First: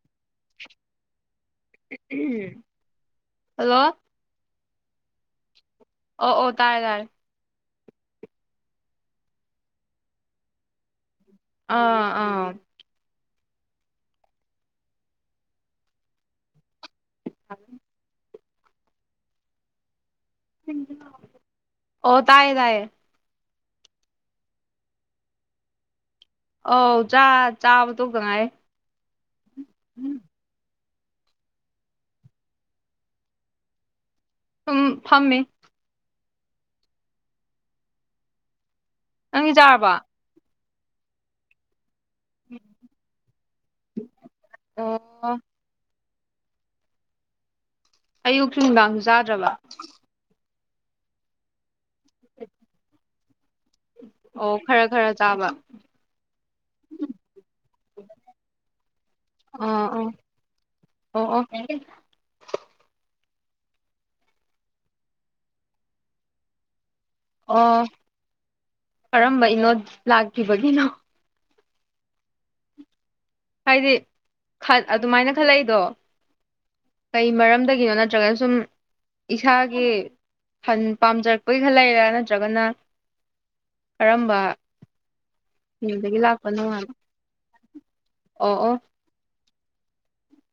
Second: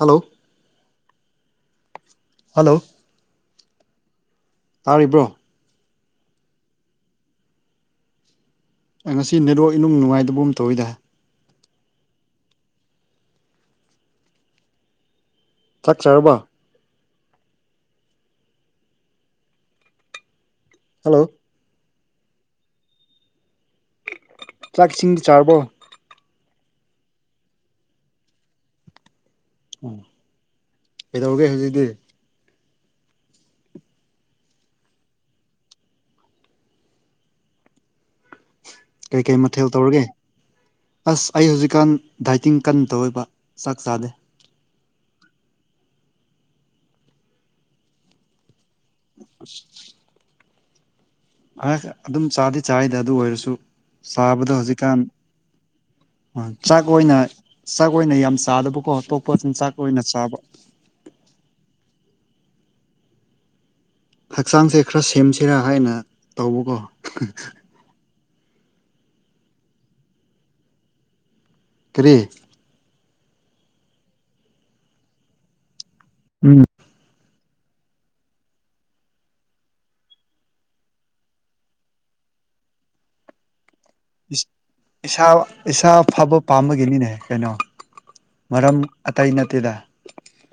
hello hello hello ꯇꯥꯔꯤꯕ꯭ꯔꯣ ꯑꯣ ꯑꯣ ꯇꯥꯔꯦ ꯇꯥꯔꯦ ꯑꯩ ꯉꯁꯤ ꯅꯦꯠꯋꯥꯛ ꯏꯅꯨꯡ ꯅꯨꯡꯉꯥꯏꯇꯕ ꯑꯃ ꯇꯧꯋꯤꯗ ꯑꯥ ꯑꯥ ꯆꯥꯛ ꯆꯥꯔꯕ ꯍꯜꯂꯣ ꯑꯣ ꯇꯥꯏꯌꯦ ꯇꯥꯏꯌꯦ ꯆꯥꯛ ꯏꯁꯤꯡꯗꯤ ꯆꯥꯔꯕꯣ ꯑ ꯆꯥ ꯆꯥꯕ ꯇꯣꯛꯇ ꯉꯥꯏꯔꯤ ꯎꯝ ꯀꯩꯗꯧꯔꯒꯦ ꯍꯧꯖꯤꯛꯇꯤ ꯁꯨꯝ ꯐꯝꯃꯤ ꯀꯩ ꯀꯩ ꯅꯪꯗꯤ ꯃꯊꯦꯜ ꯆꯥꯔꯕꯣ ꯇꯧꯔꯒꯦ ꯑꯁ ꯑꯩ ꯍꯧꯖꯤꯛꯀꯥꯟ ꯗꯥꯏꯇꯤꯡ ꯀꯟ ꯇꯧꯑꯕ ꯆꯥꯛ ꯆꯥꯗꯦ ꯑꯣ ꯑꯌꯨꯛꯁꯨ ꯅꯨꯡꯗꯥꯡꯁꯨ ꯆꯥꯗ꯭ꯔꯕ ꯑꯗꯨꯝ ꯆꯥꯗꯤ ꯆꯥꯔꯤꯗ ꯑꯗꯨ ꯑꯣꯏꯔꯁꯨ ꯆꯥꯕꯗ ꯑꯣ ꯈꯔ ꯍꯧꯖꯤꯛꯀꯥꯟ ꯈꯔ ꯆꯥꯕ ꯆꯥꯛ ꯑꯣꯏꯅ ꯆꯥꯛ ꯑꯣꯏꯅ ꯌꯥꯝ ꯆꯥꯗꯕꯀꯣ ꯑꯇꯣꯞꯄ ꯆꯤꯟ ꯆꯥꯛ ꯑꯥ ꯑꯣꯏꯅ ꯑꯥ ꯆꯥꯕ ꯑꯣ ꯑꯣꯦ ꯍꯛꯆꯥꯡꯁꯦ ꯈꯔ ꯁꯦꯝꯁꯤꯔꯥ ꯍꯥꯏꯅ ꯇꯧꯕꯀꯣ ꯑꯣ ꯀꯔꯝꯕꯩꯅꯣ ꯂꯥꯛꯈꯤꯕꯒꯤꯅꯣ ꯀꯔꯤ ꯍꯥꯏꯗꯤ ꯑꯗꯨꯃꯥꯏꯅ ꯈꯜꯂꯛꯏꯗꯣ ꯎꯝ ꯀꯩ ꯃꯔꯝꯗꯒꯤꯅꯣ ꯅꯠꯇ꯭ꯔꯒꯅ ꯁꯨꯝ ꯏꯁꯥꯒꯤ ꯐꯟ ꯄꯥꯝꯖꯔꯛꯄꯩ ꯈꯜꯂꯛꯏꯔ ꯅꯠꯇ꯭ꯔꯒꯅ ꯀꯔꯝꯕ ꯏꯁꯥ ꯏꯁꯥ ꯃꯤꯗꯒꯤ ꯐꯕ ꯂꯥꯛꯄꯅꯣ ꯍꯥꯏꯕ ꯄꯥꯝꯕꯒꯤꯅꯤꯅꯦ ꯀꯩꯅꯣ ꯑꯣ ꯑꯣ ꯃꯔꯝ ꯑꯇꯩ ꯅꯠꯇꯦꯗ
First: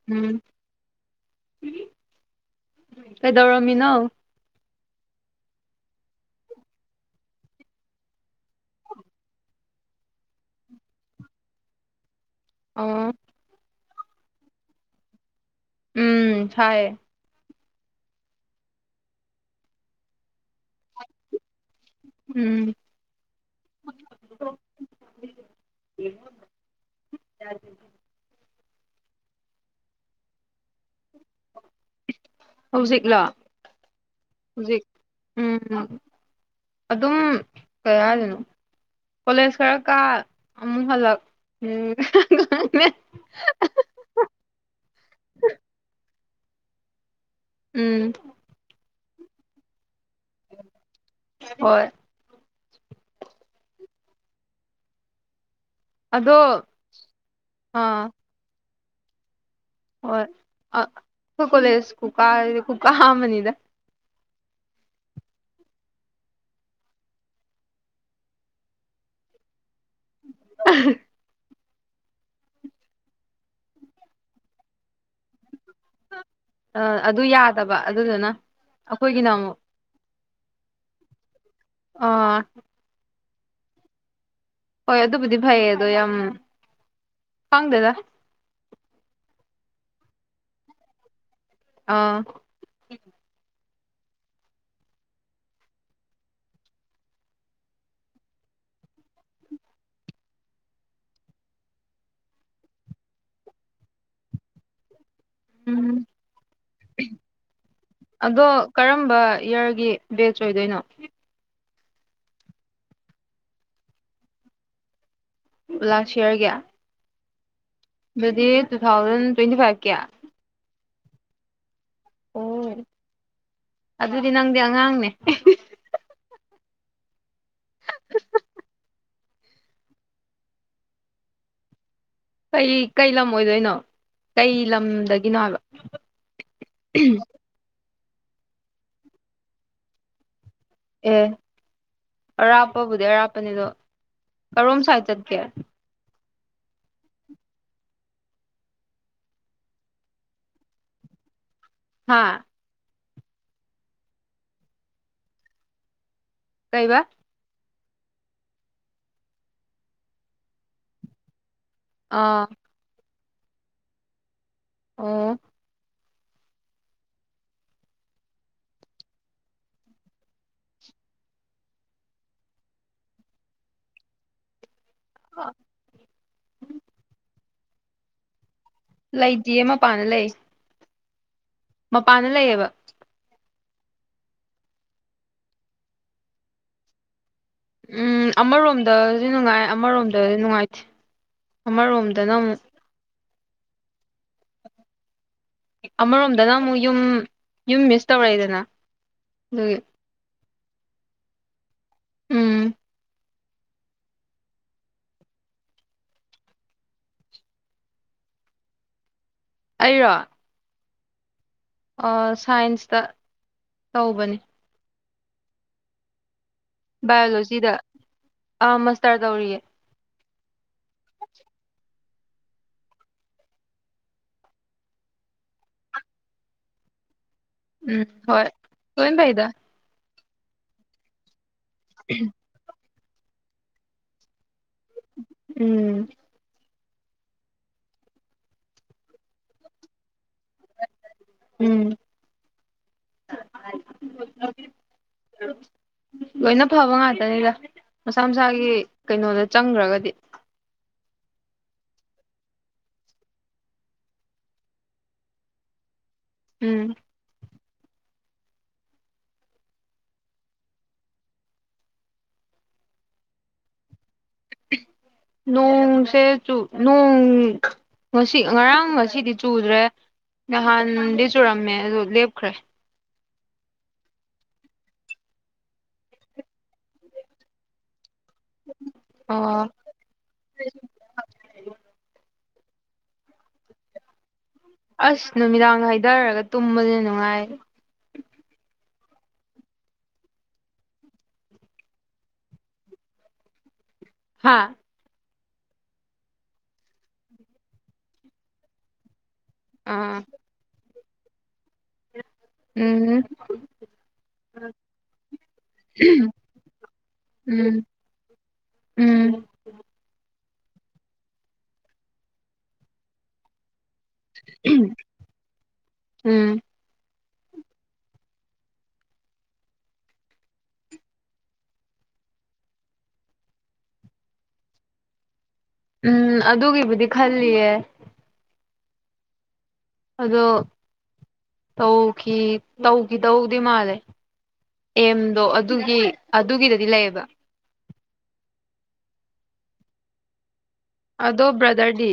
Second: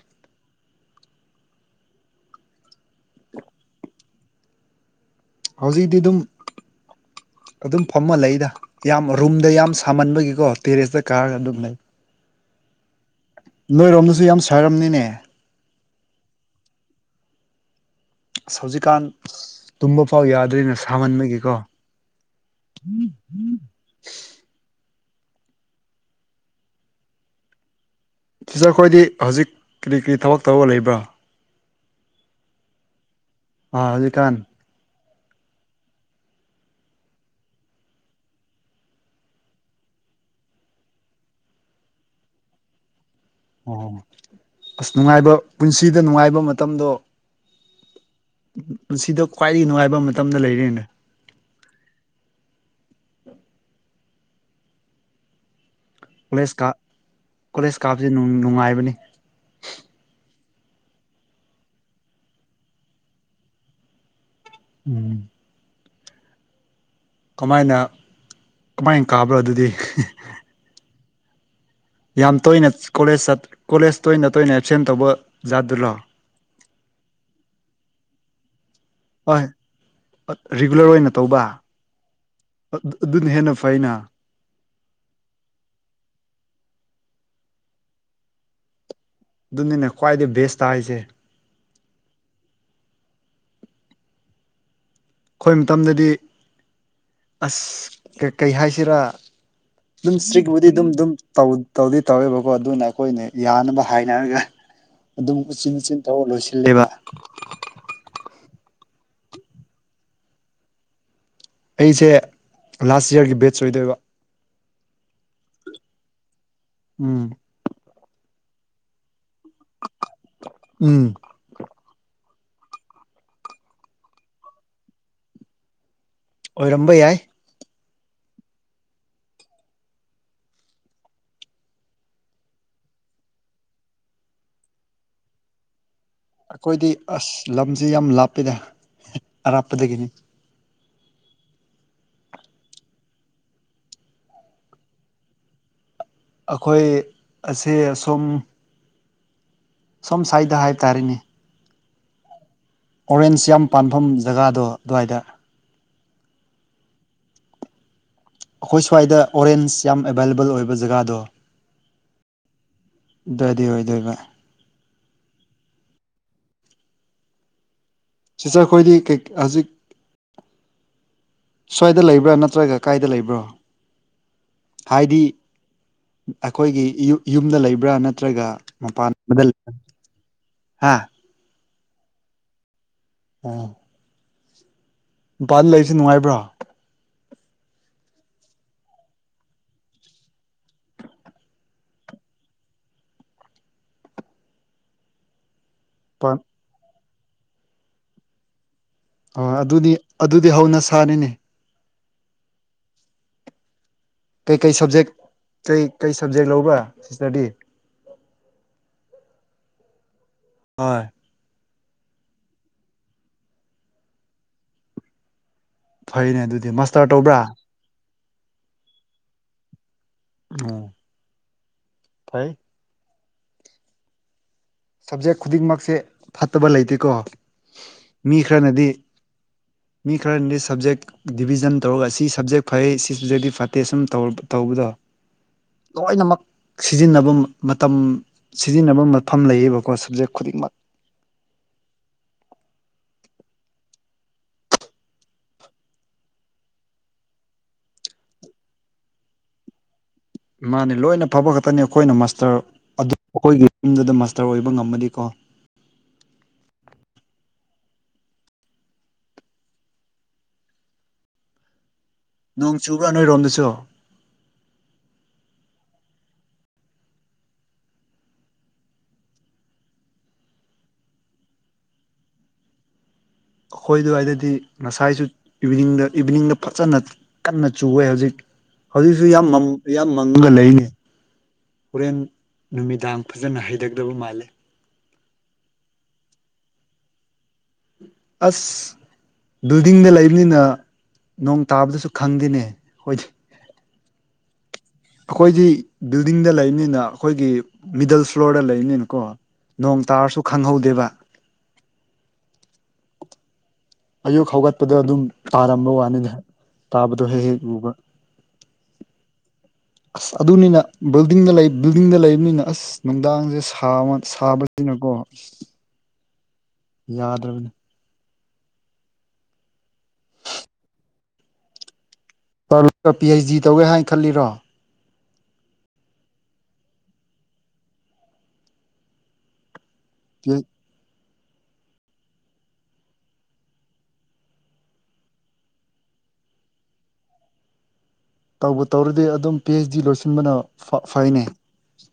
ꯎꯝ ꯀꯩꯗꯧꯔꯝꯃꯤꯅꯣ ꯍꯧꯖꯤꯛꯇꯤ ꯑꯗꯨꯝ ꯑꯗꯨꯝ ꯐꯝꯃ ꯂꯩꯗ ꯌꯥꯝ ꯔꯨꯝꯗ ꯌꯥꯝ ꯁꯥꯃꯟꯕꯒꯤꯀꯣ ꯇꯦꯔꯦꯁꯇ ꯀꯥꯔꯒ ꯑꯗꯨꯝ ꯂꯩ ꯑꯣ ꯅꯣꯏꯔꯣꯝꯗꯁꯨ ꯌꯥꯝ ꯁꯥꯔꯝꯅꯤꯅꯦ ꯎꯝ ꯁꯥꯌꯦ ꯑꯁ ꯍꯧꯖꯤꯛꯀꯥꯟ ꯇꯨꯝꯕ ꯐꯥꯎ ꯌꯥꯗꯔ꯭ꯦꯅꯦꯀꯣ ꯁꯥꯍꯟꯕꯒꯤꯀꯣ ꯎꯝ ꯁꯤꯁꯇꯔ ꯈꯣꯏꯗꯤ ꯍꯧꯖꯤꯛ ꯀꯔꯤ ꯀꯔꯤ ꯊꯕꯛ ꯇꯧꯔ ꯂꯩꯕ꯭ꯔꯥ ꯍꯧꯖꯤꯛꯂꯣ ꯑꯥ ꯍꯧꯖꯤꯛ ꯀꯥꯟ ꯍꯧꯖꯤꯛ ꯎꯝꯝ ꯑꯗꯨꯝ ꯀꯩ ꯍꯥꯏꯗꯣꯏꯅꯣ ꯀꯣꯂꯦꯖ ꯈꯔ ꯀ ꯑꯃꯨꯛ ꯍꯜꯂꯛ ꯎꯝ [unintelligible] ꯑꯣ ꯍꯣ ꯑꯁ ꯅꯨꯡꯉꯥꯏꯕ ꯄꯨꯟꯁꯤꯗ ꯅꯨꯡꯉꯥꯏꯕ ꯃꯇꯝꯗꯣ ꯎꯝ ꯄꯨꯟꯁꯤꯗ ꯈ꯭ꯋꯥꯏꯗꯒꯤ ꯅꯨꯡꯉꯥꯏꯕ ꯃꯇꯝꯗꯣ ꯂꯩꯔꯦꯅꯦ ꯍꯣꯏ ꯑꯗꯣ ꯀꯣꯂꯦꯖ ꯀꯥꯞ ꯀꯣꯂꯦꯖ ꯑꯥ ꯀꯥꯞꯕꯁꯦ ꯅꯨꯡꯉꯥꯏꯕꯅꯤ ꯍꯣꯏ ꯑꯩꯈꯣꯏ ꯀꯣꯂꯦꯖ ꯈꯨꯀꯥ ꯁꯤꯗꯤ ꯈꯨꯀꯥ ꯑꯃꯅꯤꯅꯤꯗ ꯎꯝ ꯀꯃꯥꯏꯅ ꯀꯃꯥꯏꯅ ꯀꯥꯕ꯭ꯔꯥ ꯑꯗꯨꯗꯤ [unintelligible] ꯌꯥꯝ ꯇꯣꯏꯅ ꯀꯣꯂꯦꯖ ꯆꯠ ꯀꯣꯂꯦꯖ ꯇꯣꯏꯅ ꯇꯣꯏꯅ ꯑꯦꯞꯁꯦꯟ ꯇꯧꯕ ꯖꯥꯠꯇꯨꯔꯣ ꯑ ꯑꯗꯨ ꯌꯥꯗꯕ ꯑꯗꯨꯗꯨꯅ ꯑꯩꯈꯣꯏꯒꯤꯅ ꯍꯣꯏ ꯑꯃꯨꯛ ꯔꯤꯒꯨꯂꯔ ꯑꯣꯏꯅ ꯇꯧꯕ ꯑꯥ ꯑꯗꯨꯅ ꯍꯦꯟꯅ ꯐꯩꯅ ꯍꯣꯏ ꯑꯗꯨꯕꯨꯗꯤ ꯐꯩ ꯑꯗꯣ ꯌꯥꯝ ꯈꯪꯗꯦꯗ ꯑꯗꯨꯅꯤꯅ ꯈ꯭ꯋꯥꯏꯗꯒꯤ ꯕꯦꯁꯇ ꯍꯥꯏꯁꯦ ꯑꯥ ꯑꯩꯈꯣꯏ ꯃꯇꯝꯗꯗꯤ ꯑꯁ ꯀꯩ ꯍꯥꯏꯁꯤꯔꯥ ꯑꯗꯨꯝ ꯏꯁꯇ꯭ꯔꯤꯛꯕꯨꯨꯗꯤ ꯑꯗꯨꯝꯝ ꯇꯧꯗꯤ ꯇꯧꯋꯦꯕꯀꯣ ꯑꯗꯨꯅ ꯑꯩꯈꯣꯏꯅ ꯌꯥꯅꯕ ꯍꯥꯏꯅꯔꯒ ꯑꯗꯨꯝꯆꯤꯟ ꯆꯤꯟ ꯎꯝ ꯊ ꯂꯣꯏꯁꯤꯜꯂꯦꯕ ꯑꯗꯣ ꯀꯔꯝꯕ ꯏꯌꯥꯔꯒꯤ ꯕꯦꯖ ꯑꯣꯏꯗꯣꯏꯅꯣ ꯑꯩꯁꯦ ꯂꯥꯁ ꯌꯥꯔꯒꯤ ꯕꯦꯠꯆ ꯑꯣꯏꯗꯣꯏꯕ ꯂꯥꯁ ꯏꯌꯥꯔꯒꯤ ꯎꯝ ꯑꯗꯨꯗꯤ ꯇꯨ ꯊꯥꯎꯖꯟ ꯇ꯭ꯋꯦꯟꯇꯤ ꯐꯥꯏꯚꯀꯤ ꯎꯝ ꯍꯣꯏ ꯑꯗꯨꯗꯤ ꯅꯪꯗꯤ ꯑꯉꯥꯡꯅꯦ ꯑꯣꯏꯔꯝꯕ ꯌꯥꯏ ꯀꯩ ꯀꯩ ꯂꯝ ꯑꯣꯏꯗꯣꯏꯅꯣ ꯀꯩ ꯂꯝꯗꯒꯤꯅꯣ ꯍꯥꯏꯕ ꯑꯩꯈꯣꯏꯗꯤ ꯑꯁ ꯂꯝꯁꯦ ꯌꯥꯝ ꯂꯥꯞꯄꯗ ꯑꯔꯥꯞꯄꯗꯒꯤꯅꯤ ꯑꯦ ꯑꯔꯥꯞꯄꯕꯨꯗꯤ ꯑꯔꯥꯞꯄꯅꯤ ꯑꯗꯣ ꯀꯔꯣꯝ ꯁ꯭ꯋꯥꯏꯗ ꯆꯠꯀꯦ ꯑꯩꯈꯣꯏ ꯑꯁꯦ ꯑꯁꯨꯝ ꯁꯣꯝ ꯁꯋꯥꯏꯗ ꯍꯥꯏꯇꯥꯔꯦꯅꯦ ꯍꯥꯥ ꯑꯣꯔꯦꯟꯖ ꯌꯥꯝ ꯄꯥꯟꯐꯝ ꯖꯒꯥꯗꯣ ꯑꯗꯨꯋꯥꯏꯗ ꯀꯩꯕ ꯑꯩꯈꯣꯏ ꯁ꯭ꯋꯥꯏꯗ ꯑꯣꯔꯦꯟꯁ ꯌꯥꯝ ꯑꯦꯕꯥꯏꯂꯦꯕꯜ ꯑꯣꯏꯕ ꯖꯒꯥꯗꯣ ꯑꯥ ꯑꯗꯨꯏꯗꯦ ꯑꯣꯏꯗꯣꯏ ꯚ ꯑꯣ ꯁꯤꯁꯇꯔ ꯍꯣꯏ ꯗꯤ ꯀꯩ ꯍꯧꯖꯤꯛ ꯁ꯭ꯋꯥꯏꯗ ꯂꯩꯕ꯭ꯔꯥ ꯅꯠꯇ꯭ꯔꯒ ꯀꯥꯏꯗ ꯂꯩꯕ꯭ꯔꯣ ꯍꯥꯏꯗꯤ ꯍꯥ ꯑꯩꯈꯣꯏꯒꯤ ꯌꯨꯝ ꯌꯨꯝꯗ ꯂꯩꯕ꯭ꯔꯥ ꯅꯠꯇ꯭ꯔꯒ ꯃꯄꯥꯟꯗ ꯂꯩ ꯂꯩꯇꯤꯌꯦ ꯃꯄꯥꯟꯗ ꯂꯩ ꯍꯥ ꯃꯄꯥꯟꯗ ꯂꯩꯌꯦꯕ ꯑꯝ ꯅꯨꯄꯥꯗ ꯂꯩꯔꯤꯁꯦ ꯅꯨꯡꯉꯥꯏꯕ꯭ꯔꯣ ꯎꯝ ꯑꯃꯔꯣꯝꯗꯁꯨ ꯅꯨꯡꯉꯥꯏ ꯑꯃꯔꯣꯝꯗꯁꯨ ꯅꯨꯡꯉꯥꯏꯇꯦ ꯑꯃꯔꯣꯝꯗꯅ ꯑꯃꯨꯛ ꯄꯥꯟ ꯑꯃꯔꯣꯝꯗꯅ ꯑꯃꯨꯛ ꯌꯨꯝ ꯌꯨꯝ ꯃꯤꯁ ꯇꯧꯔꯛꯏꯗꯅ ꯑ ꯑꯗꯨꯒꯤ ꯑꯗꯨꯅꯤ ꯑꯗꯨꯗꯤ ꯍꯧꯅꯁꯥꯅꯤꯅꯦ ꯎꯝ ꯀꯩꯀꯩ ꯁꯕꯖꯦꯛ ꯀꯩꯀꯩ ꯁꯞꯖꯦꯛ ꯂꯧꯕ ꯁꯤꯇꯗꯤ ꯑꯩꯔꯣ ꯍꯣꯏ ꯁꯥꯏꯟꯁꯇ ꯇꯧꯕꯅꯤ ꯐꯩꯅꯦ ꯑꯗꯨꯗꯤ ꯃꯁ ꯕꯥꯏꯑꯣꯂꯣꯖꯤꯗ ꯑ ꯃꯁꯇꯔ ꯇꯧꯔꯤꯌꯦ ꯑꯣ ꯐꯩ ꯁꯕꯖꯦꯛ ꯈꯨꯗꯤꯡꯃꯛꯁꯦ ꯐꯠꯇꯕ ꯂꯩꯇꯦꯀꯣ ꯎꯝ ꯃꯤ ꯍꯣꯏ ꯈꯔꯅꯗꯤ ꯂꯣꯏ ꯐꯩꯗ ꯃꯤ ꯈꯔꯅꯗꯤ ꯁꯕꯖꯦꯛ ꯗꯤꯕꯤꯖꯟ ꯇꯧꯔꯒ ꯁꯤ ꯁꯞꯖꯦꯛ ꯐꯩ ꯁꯤ ꯁꯞꯖꯦꯤ ꯐꯠꯇꯦ ꯁꯨꯝꯧ ꯇꯧꯕꯗꯣ ꯎꯝ ꯂꯣꯏꯅꯃꯛ ꯁꯤꯖꯤꯟꯅꯕ ꯃꯇꯝ ꯁꯤꯖꯤꯟꯅꯕ ꯃꯐꯝ ꯂꯩꯌꯦꯕꯀꯣ ꯁꯞꯖꯦꯛ ꯈꯨꯗꯤꯡꯃꯛ ꯎꯝ [inaudible] [unintelligible] ꯂꯣꯏꯅ ꯐꯕ ꯉꯥꯛꯇꯅꯤꯗ ꯃꯁꯥ ꯃꯁꯥꯒꯤ ꯀꯩꯅꯣꯗ ꯆꯪꯈ꯭ꯔꯒꯗꯤ ꯃꯥꯅꯦ ꯂꯣꯏꯅ ꯐꯕ ꯈꯛꯇꯅꯤ ꯑꯩꯈꯣꯏꯅ ꯃꯥꯁꯇꯔ ꯑꯗꯨ ꯑꯩꯈꯣꯏꯒꯤ ꯌꯨꯝꯗꯨꯗ ꯃꯥꯁꯇꯔ ꯑꯣꯏꯕ ꯉꯝꯃꯗꯤꯀꯣ ꯎꯝ ꯅꯣꯡ ꯆꯨꯕ꯭ꯔꯥ ꯅꯣꯏꯔꯣꯝꯗꯁꯨ ꯅꯣꯡꯁꯦꯆꯨ ꯅꯣꯡ ꯉꯁꯤ ꯉꯔꯥꯡ ꯉꯁꯤꯗꯤ ꯆꯨꯗ꯭ꯔꯦ ꯅꯍꯥꯟꯗꯤ ꯆꯨꯔꯝꯃꯦ ꯑꯗꯨ ꯂꯦꯞꯈ꯭ꯔꯦ ꯑꯩꯈꯣꯏ ꯑꯗꯨꯋꯥꯏꯗꯗꯤ ꯉꯁꯥꯏꯁꯨ ꯏꯚꯤꯅꯤꯡꯗ ꯏꯚꯤꯅꯤꯡꯗ ꯐꯖꯅ ꯀꯟꯅ ꯆꯨꯋꯦ ꯍꯧꯖꯤꯛ ꯍꯧꯖꯤꯛꯁꯨ ꯌꯥꯝ ꯃꯝ ꯑꯣ ꯌꯥꯝ ꯃꯪꯉꯒ ꯂꯩꯅꯤ ꯍꯣꯔꯦꯟ ꯅꯨꯃꯤꯗꯥꯡ ꯐꯖꯅ ꯍꯩꯗꯗꯕ ꯃꯥꯜꯂꯦ ꯑꯁ ꯅꯨꯃꯤꯗꯥꯡ ꯍꯥꯏꯊꯔꯒ ꯇꯨꯝꯕꯁ ꯅꯨꯡꯉꯥꯏꯔꯦ ꯑꯁ ꯕꯤꯜꯗꯤꯡꯗ ꯂꯩꯕꯅꯤꯅ ꯅꯣꯡ ꯇꯥꯕꯗꯁꯨ ꯈꯪꯗꯦꯅꯦ ꯈ‌ꯣꯏꯗꯤ ꯍꯥꯥ ꯑꯩꯈꯣꯏꯒꯤ ꯕꯤꯜꯗꯤꯡꯗ ꯂꯩꯕꯅꯤꯅ ꯑꯩꯈꯣꯏꯒꯤ ꯃꯤꯗꯜ ꯐ꯭ꯂꯣꯔꯗ ꯂꯩꯕꯅꯤꯅꯀꯣ ꯅꯣꯡ ꯑꯥ ꯇꯥꯔꯁꯨ ꯈꯪꯍꯧꯗꯦꯕ ꯎꯝ ꯑꯌꯨꯛ ꯍꯧꯒꯠꯄꯗ ꯑꯗꯨꯝ ꯇꯥꯔꯝꯕ ꯋꯥꯅꯤꯗ ꯇꯥꯕꯗꯣ ꯍꯦꯛ ꯍꯦꯛ ꯎꯝ ꯎꯨꯕ ꯎꯝ ꯑꯁ ꯑꯗꯨꯅꯤꯅ ꯕꯤꯜꯗꯤꯡꯗ ꯂꯩ ꯕꯤꯜꯗꯤꯡꯗ ꯂꯩꯕꯅꯤꯅ ꯑꯁ ꯅꯨꯡꯗꯥꯡꯁꯦ ꯁꯥꯃ ꯁꯥꯕꯁꯤꯅꯀꯣ ꯎꯝ ꯌꯥꯗ꯭ꯔꯕꯅꯤ ꯄꯥꯔꯂ ꯄꯤ ꯑꯩꯆ ꯗꯤ ꯇꯧꯒꯦ ꯍꯥꯏꯅ ꯈꯜꯂꯤꯔꯣ ꯎꯝ ꯑꯗꯨꯒꯤꯕꯨꯗꯤ ꯈꯜꯂꯤꯌꯦ ꯑꯗꯣ ꯇꯧꯈꯤ ꯇꯧꯈꯤ ꯇꯧꯗꯦ ꯃꯥꯜꯂꯦ ꯑꯦꯝꯗꯣ ꯑꯗꯨꯒꯤ ꯑꯗꯨꯒꯤꯗꯗꯤ ꯂꯩꯌꯦꯕ ꯇꯧꯕ ꯇꯧꯔꯗꯤ ꯑꯗꯨꯝ ꯄꯤ ꯑꯩꯆ ꯗꯤ ꯂꯣꯏꯁꯤꯟꯕꯅ ꯐꯩꯅꯦ ꯑꯗꯣ ꯕ꯭ꯔꯥꯗꯔꯗꯤ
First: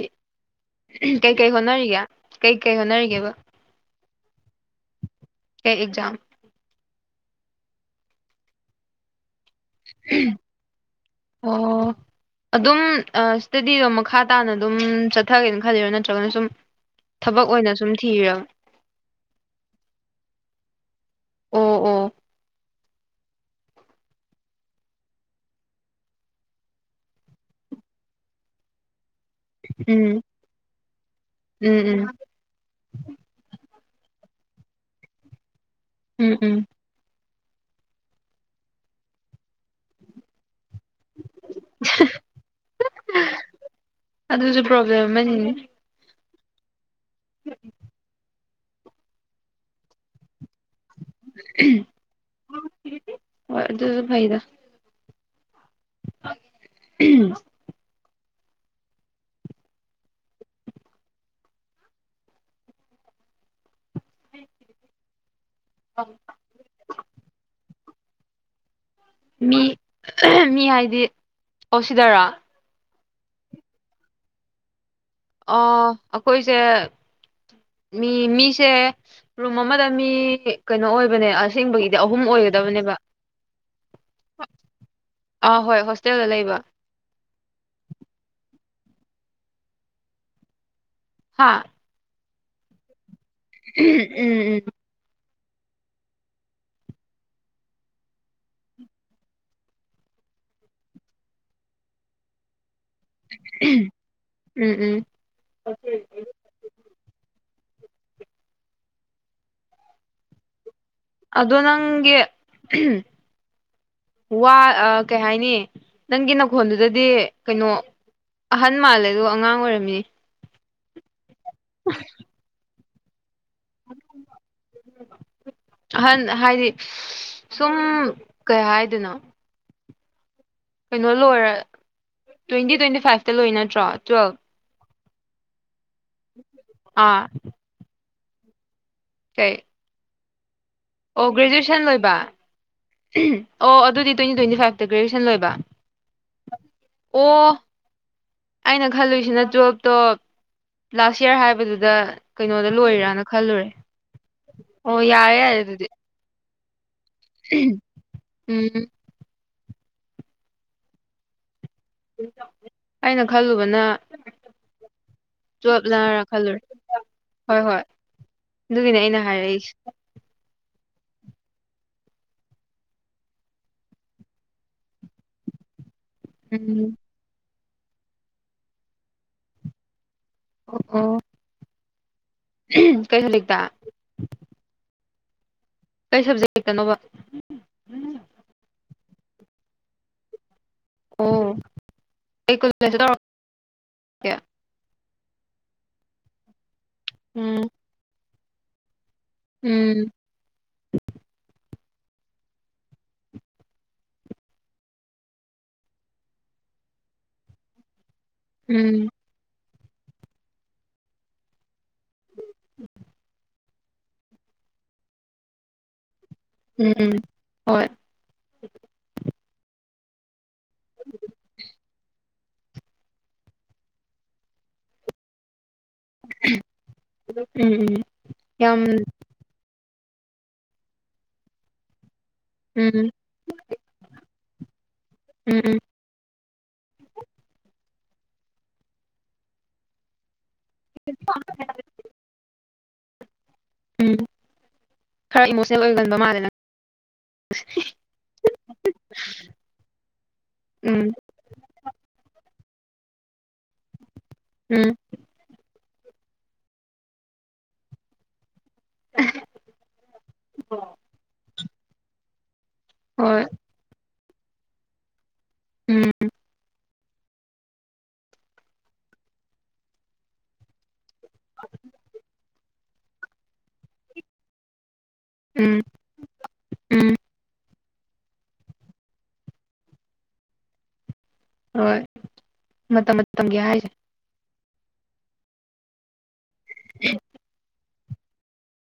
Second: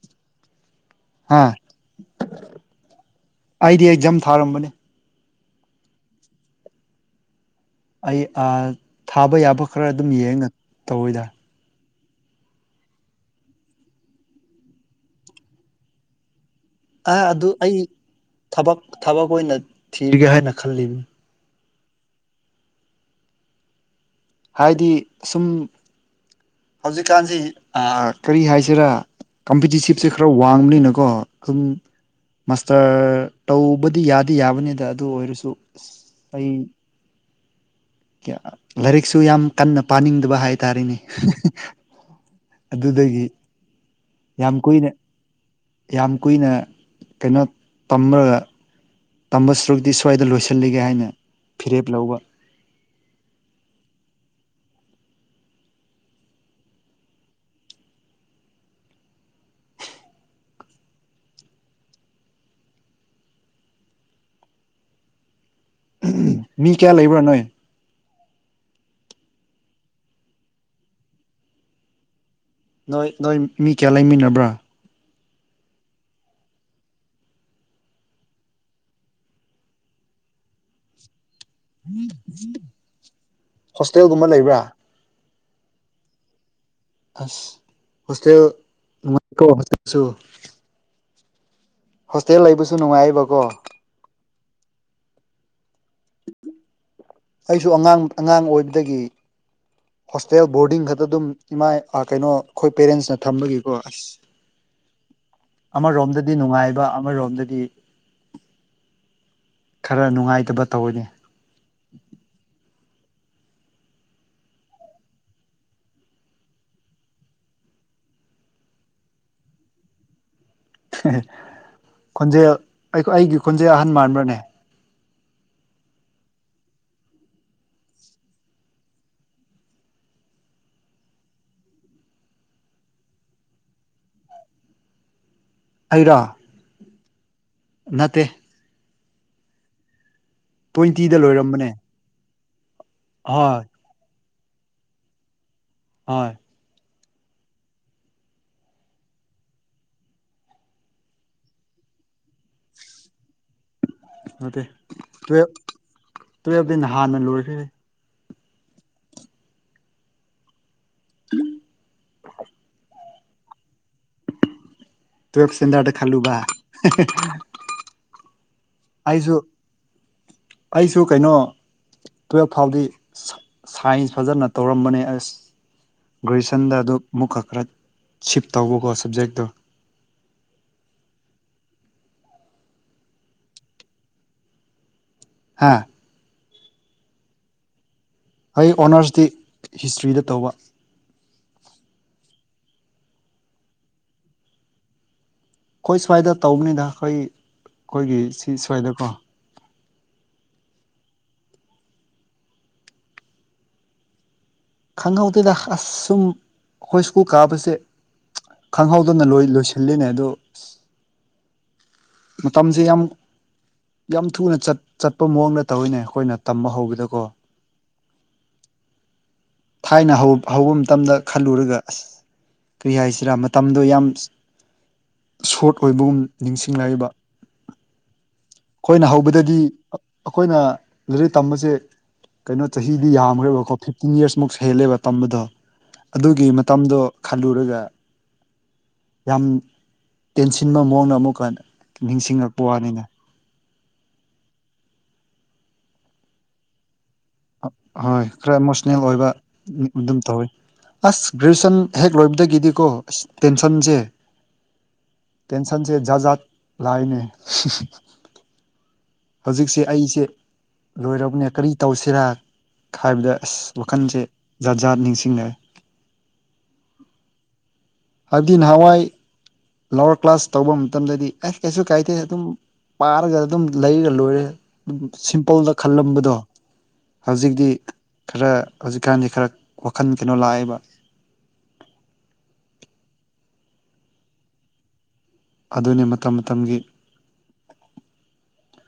ꯀꯩ ꯍꯥ ꯀꯩ ꯍꯣꯅꯔꯔꯤꯒ‌ꯦ ꯀꯩ ꯀꯩ ꯍꯣꯠꯅꯔꯤꯒꯦꯕ ꯑꯩꯗꯤ ꯑꯦꯛꯖꯥꯝ ꯊꯥꯔꯝꯕꯅꯤ ꯀ ꯑꯦꯛꯖꯥꯝ ꯑꯩ ꯊꯥꯕ ꯌꯥꯕ ꯈꯔ ꯑꯗꯨꯝ ꯌꯦꯡꯅ ꯇꯧꯋꯤꯗ ꯑꯣ ꯑꯗꯨꯝ ꯏꯁꯇꯗꯤꯗꯣ ꯃꯈꯥ ꯇꯥꯅ ꯑꯗꯨꯝ ꯆꯠꯊꯒꯦꯅ ꯈꯜꯂꯤꯔꯣ ꯅꯠꯇ꯭ꯔꯒꯅ ꯁꯨꯝ ꯑ ꯊꯕꯛ ꯑꯗꯨ ꯑꯣꯏꯅ ꯑꯩ ꯁꯨꯝ ꯊꯤꯔꯕ ꯊꯕꯛ ꯊꯕꯛ ꯑꯣꯏꯅ ꯊꯤꯔꯒꯦ ꯍꯥꯏꯅ ꯈꯜꯂꯤ ꯑꯣ ꯑꯣ ꯍꯥꯏꯗꯤ ꯁꯁꯨꯝ ꯍꯧꯖꯤꯛꯀꯥꯟꯁꯤ ꯀꯔꯤ ꯍꯥꯏꯁꯤꯔꯥ ꯀꯝꯄꯤꯇꯤꯁꯤꯤꯞꯁꯦ ꯎꯝ ꯈꯔ ꯋꯥꯡꯕꯅꯤꯅꯀꯣ ꯑꯗꯨꯝ ꯎꯝ ꯎꯝ ꯃꯥꯁꯇꯔ ꯇꯧꯕꯗꯤ ꯌꯥꯗꯤ ꯌꯥꯕꯅꯤꯗ ꯑꯗꯨ ꯑꯣꯏꯔꯁꯨ ꯎꯝ ꯑꯩ ꯎꯝ ꯂꯥꯏꯔꯤꯛꯁꯨ ꯌꯥꯝ ꯀꯟꯅ ꯄꯥꯅꯤꯡꯗꯕ ꯍꯥꯏ ꯇꯥꯔꯦꯅꯦ ꯑꯗꯨꯗꯒꯤ ꯌꯥꯝ ꯑꯗꯨꯁꯨ ꯀꯨꯏꯅ ꯄ꯭ꯔꯣꯕ꯭ꯂꯦꯝ ꯑꯃꯅꯤꯅꯤꯅꯦ ꯌꯥꯝ ꯀꯨꯏꯅ ꯀꯩꯅꯣ ꯇꯒ ꯇꯝꯕ ꯁꯔꯨꯛ ꯗꯤ ꯁ꯭ꯋꯥꯏꯗ ꯂꯣꯏꯁꯤꯜꯂꯤꯒꯦ ꯍꯥꯏꯅ ꯐꯤꯔꯦꯞ ꯂꯧꯕ ꯑꯗꯨ ꯑꯗꯨ ꯐꯩꯗ [unintelligible] ꯃꯤ ꯀꯌꯥ ꯂꯩꯕ꯭ꯔꯥ ꯅꯣꯏ ꯃꯤ ꯃꯤ ꯍꯥꯏꯗꯤ ꯑꯣꯁꯤꯗꯔꯥ ꯅꯣꯏ ꯅꯣꯏ ꯃꯤ ꯀꯌꯥ ꯂꯩꯃꯤꯟꯅꯕ꯭ꯔꯥ ꯑꯣ ꯑꯩꯈꯣꯏꯁꯦ ꯃꯤ ꯃꯤꯁꯦ ꯔꯨꯝ ꯑꯃꯗ ꯃꯤ ꯀꯩꯅꯣ ꯑꯣꯏꯕꯅꯦ ꯑꯁ ꯑꯁꯦꯡꯕꯒꯤꯗꯤ ꯑꯍꯨꯝ ꯑꯣꯏꯒꯗꯕꯅꯦꯕ ꯍꯣꯁꯇꯦꯜꯒꯨꯝꯕ ꯂꯩꯕ꯭ꯔꯥ ꯑꯥ ꯍꯣꯏ ꯍꯣꯁꯇꯦꯜꯗ ꯂꯩꯕ ꯑꯁ ꯍꯣꯁꯇꯦꯜ ꯍꯥꯥ ꯍꯣꯁꯇꯦꯜ ꯂꯩꯕꯁꯨ ꯅꯨꯡꯉꯥꯏꯕꯀꯣ ꯎꯝ ꯎꯝ ꯑꯩꯁꯨ ꯑꯉꯥꯡ ꯑꯉꯥꯡ ꯑꯣꯏꯕꯗꯒꯤ ꯍꯣꯁꯇꯦꯜ ꯕꯣꯔꯗꯤꯡ ꯈꯛꯇ ꯑꯗꯨꯝ ꯏꯃꯥꯏ ꯀꯩꯅꯣ ꯑꯩꯈꯣꯏ ꯄꯦꯔꯦꯟꯁ ꯅ ꯊꯝꯕꯒꯤꯀꯣ ꯑꯁ ꯎꯝ ꯎꯝ ꯑꯃꯔꯣꯝꯗꯗꯤ ꯅꯨꯡꯉꯥꯏꯕ ꯑꯃꯔꯣꯝꯗꯗꯤ ꯈꯔ ꯅꯨꯡꯉꯥꯏꯇꯕ ꯇꯧꯋ‌ꯦꯅꯦ ꯑꯗ‌ꯣ ꯅꯪꯒꯤ ꯋꯥ ꯀꯩ ꯍꯥꯏꯅꯤ ꯅꯪꯒꯤ ꯅꯥꯈꯣꯟꯜꯗꯨꯗꯗꯤ ꯀꯩꯅꯣ ꯑꯍꯟ ꯃꯥꯜꯂꯦ ꯑꯗꯨꯒ ꯑꯉꯥꯡ ꯑꯣꯏꯔꯝꯃꯤ ꯈꯣꯟꯖꯦꯜ ꯑꯩꯒꯤ ꯈꯣꯟꯖꯦꯜ ꯑꯍꯟ ꯃꯥꯟꯕ꯭ꯔꯅꯦ ꯑꯍꯟ ꯍꯥꯏꯗꯤ ꯁꯨꯝ ꯀꯩ ꯍꯥꯏꯗꯅꯣ ꯀꯩꯅꯣ ꯂꯣꯏꯔ ꯇ꯭ꯋꯦꯟꯇꯤ ꯇ꯭ꯋꯦꯟꯇꯤ ꯐꯥꯏꯚꯇ ꯂꯣꯏ ꯅꯠꯇ꯭ꯔꯣ ꯇꯨꯌꯦꯜꯞ ꯑꯩꯔꯥ ꯍ‌ꯣꯏ ꯅꯠꯇꯦ ꯀꯩ ꯇ꯭ꯋꯦꯟꯇꯤꯗ ꯑꯣ ꯂꯣꯏꯔꯝꯕꯅꯦ ꯒ꯭ꯔꯦꯖꯨꯑꯌꯦꯁꯟ ꯂꯣꯏꯕ ꯍꯣꯏ ꯑꯣ ꯑꯗꯨꯗꯤ ꯇ꯭ꯋꯦꯟꯇꯤ ꯇ꯭ꯋꯦꯟꯇꯤ ꯐꯥꯏꯚꯇꯥ ꯒ꯭ꯔꯦꯖꯨꯋꯌꯦꯁꯟ ꯂꯣꯏꯕ ꯍꯣꯏ ꯑꯣ ꯑꯩꯅ ꯈꯜꯂꯨꯏꯁꯤꯅ ꯇꯨꯌꯦꯜꯞꯇꯣꯞ ꯂꯥꯁ ꯌꯥꯔ ꯍꯥꯏꯕꯗꯨꯗ ꯀꯩꯅꯣꯗ ꯂꯣꯏꯔꯤꯔꯅ ꯈꯜꯂꯨꯔꯦ ꯑꯣ ꯌꯥꯔꯦ ꯌꯥꯔꯦ ꯑꯗꯨꯗꯤ ꯇꯨꯌꯦꯞꯗꯤ ꯅꯍꯥꯟꯅ ꯂꯣꯏꯈ꯭ꯔꯦ ꯎꯝ [inaudible] ꯑꯩꯅ ꯈꯜꯂꯨꯕꯅ ꯇꯨꯋꯦꯜꯞ ꯏꯁꯇꯦꯟꯗꯔꯗ ꯇꯨꯋꯜꯞꯂꯥꯔꯥ ꯈꯜꯂꯨꯕ ꯈꯜꯂꯨꯔꯦ ꯍꯣꯏ ꯍꯣꯏ ꯑꯗꯨꯒꯤꯅꯦ ꯑꯩꯅ ꯑꯩꯁꯨ ꯍꯥꯏꯔꯛꯏꯁꯦ ꯑꯩꯁꯨ ꯀꯩꯅꯣ ꯇꯨꯋꯦꯜꯐ ꯐꯥꯎꯗꯤ [inaudible] ꯁꯥꯏꯟꯁ ꯐꯖꯅ ꯇꯧꯔꯝꯕꯅꯦ ꯑꯁ ꯒ꯭ꯔꯦꯖꯨꯌꯦꯁꯟꯗ ꯎꯝ ꯑꯗꯨꯛ ꯃꯨꯛ ꯈꯛ ꯈꯔ ꯁꯤꯞ ꯇꯧꯕꯀꯣ ꯁꯞꯖꯦꯛꯇꯣ ꯑꯣ ꯑꯣ ꯎꯝ ꯀꯩ ꯁꯕꯖꯦꯛꯇꯥ ꯍꯥꯥ ꯀꯩ ꯁꯕꯖꯦꯛ ꯇꯥꯅꯣꯕ ꯑꯩ ꯑꯣꯅꯔꯁꯇꯤ ꯍꯤꯁꯇ꯭ꯔꯤꯗ ꯇꯧꯕ ꯑꯣ ꯀꯩ ꯀꯣꯂꯦꯖꯇꯥ ꯇꯧꯔꯛ ꯈꯣꯏ ꯁ꯭ꯋꯥꯏꯗ ꯇꯧꯕꯅꯤꯗ ꯑꯩꯈꯣꯏ ꯎꯝ ꯑꯩꯈꯣꯏꯒꯤ ꯁꯤ ꯁ꯭ꯋꯥꯏꯗꯀꯣ ꯎꯝ ꯈꯪꯍꯧꯗꯦꯗ ꯑꯁ ꯁꯨꯝ ꯑꯈꯣꯏ ꯁ꯭ꯀꯨꯜ ꯀꯥꯕꯁꯦ ꯎꯝ ꯈꯪꯍꯧꯗꯅ ꯂꯣꯏ ꯂꯣꯏꯁꯤ ꯂꯤꯅꯦ ꯑꯗꯣ ꯃꯇꯝꯁꯦ ꯌꯥꯝ ꯌꯥꯝ ꯊꯨꯅ ꯆꯠ ꯆꯠꯄ ꯃꯑꯣꯡꯗ ꯇꯧꯋꯤꯅꯦ ꯑꯈꯣꯏꯅ ꯇꯝꯕ ꯎꯝ ꯎꯝ ꯍꯧꯕꯗꯀꯣ ꯍꯣꯏ ꯊꯥꯏꯅ ꯍꯧ ꯍꯧꯕ ꯃꯇꯝꯗ ꯈꯜꯂꯨꯔꯒ ꯑꯁ ꯀꯔꯤ ꯍꯥꯏꯁꯤꯔꯥ ꯃꯇꯝꯗꯣ ꯌꯥꯝ ꯁꯣꯔꯠ ꯑꯣꯏꯕꯒꯨꯝ ꯅꯤꯡꯁꯤ ꯂꯩꯕ ꯎꯝ ꯎꯝ ꯌꯥꯝ ꯈꯣꯏꯅ ꯍꯧꯕꯗꯗꯤ ꯑꯈꯣꯏꯅ ꯂꯤꯔꯤꯛ ꯇꯝꯕꯁꯦ ꯀꯩꯅꯣ ꯎꯝ ꯆꯍꯤꯗꯤ ꯎꯝ ꯌꯥꯝꯒ꯭ꯔꯦꯕꯀꯣ ꯐꯤꯞꯇꯤꯟ ꯌꯥꯔꯁꯃꯨꯛ ꯁꯦꯜꯂꯦꯕ ꯇꯝꯕꯗ ꯎꯝ ꯑꯗꯨꯒꯤ ꯃꯇꯝꯗꯣ ꯈꯜꯂꯨꯔꯒ ꯌꯥꯝ ꯇꯦꯟꯁꯤꯟꯕ ꯃꯑꯣꯡꯅ ꯑꯃꯨꯛꯀꯥ ꯍꯟꯅ ꯅꯤꯡꯁꯤꯡꯉꯛꯄ ꯋꯥꯅꯤꯅꯦ ꯎꯝ ꯈꯔ ꯏꯃꯣꯁꯅꯦꯜ ꯑꯣꯏꯒꯟꯕ ꯃꯥꯜꯂꯦ ꯅꯪ ꯍꯣꯏ ꯈꯔ ꯏꯃꯣꯁꯅꯦꯜ ꯑꯣꯏꯕ ꯑꯗꯨꯝ ꯇꯧꯋꯤ ꯎꯝ ꯑꯁ ꯒ꯭ꯔꯦꯖꯨꯌꯦꯁꯟ ꯍꯦꯛ ꯂꯣꯏꯕꯗꯒꯤꯗꯤꯀꯣ ꯑꯁ ꯇꯦꯟꯁꯟꯁꯦ ꯎꯝ ꯇꯦꯟꯁꯟꯁꯦ ꯖꯥꯠ ꯖꯥꯠ ꯂꯥꯛꯏꯅꯦ ꯍꯧꯖꯤꯛꯁꯦ ꯑꯩꯁꯦ ꯂꯣꯏꯔꯕꯅꯦ ꯀꯔꯤ ꯇꯧꯁꯤꯔꯥ ꯈꯥꯏꯕꯗ ꯍꯣꯏ ꯑꯁ ꯋꯥꯈꯟꯁꯦ ꯖꯥꯠ ꯖꯥꯠ ꯅꯤꯡꯁꯤꯡꯅꯦ ꯎꯝ ꯍꯥꯏꯕꯗꯤ ꯅꯍꯥꯋꯥꯏ ꯂꯋꯔ ꯀ꯭ꯂꯥꯁ ꯇꯧꯕ ꯃꯇꯝꯗꯗꯤ ꯑꯁ ꯀꯩꯁꯨ ꯀꯥꯏꯗꯦ ꯑꯗꯨꯝ ꯄꯥꯔꯒ ꯑꯗꯨꯝ ꯂꯩꯔꯒ ꯂꯣꯏꯔꯦ ꯁꯤꯝꯄꯜꯗ ꯎꯝ ꯈꯜꯂꯝꯕꯗꯣ ꯎꯝ ꯍꯧꯖꯤꯛꯇꯤ ꯈꯔ ꯍꯧꯖꯤꯛꯀꯥꯟꯗꯤ ꯈꯔ ꯋꯥꯈꯜ ꯀꯩꯅꯣ ꯂꯥꯛꯑꯦꯕ ꯍꯣꯏ ꯃꯇꯝ ꯃꯇꯝꯒꯤ ꯍꯥꯏꯁꯦ ꯑꯗꯨꯅꯤ ꯃꯇꯝ ꯃꯇꯝꯒꯤ [unintelligible]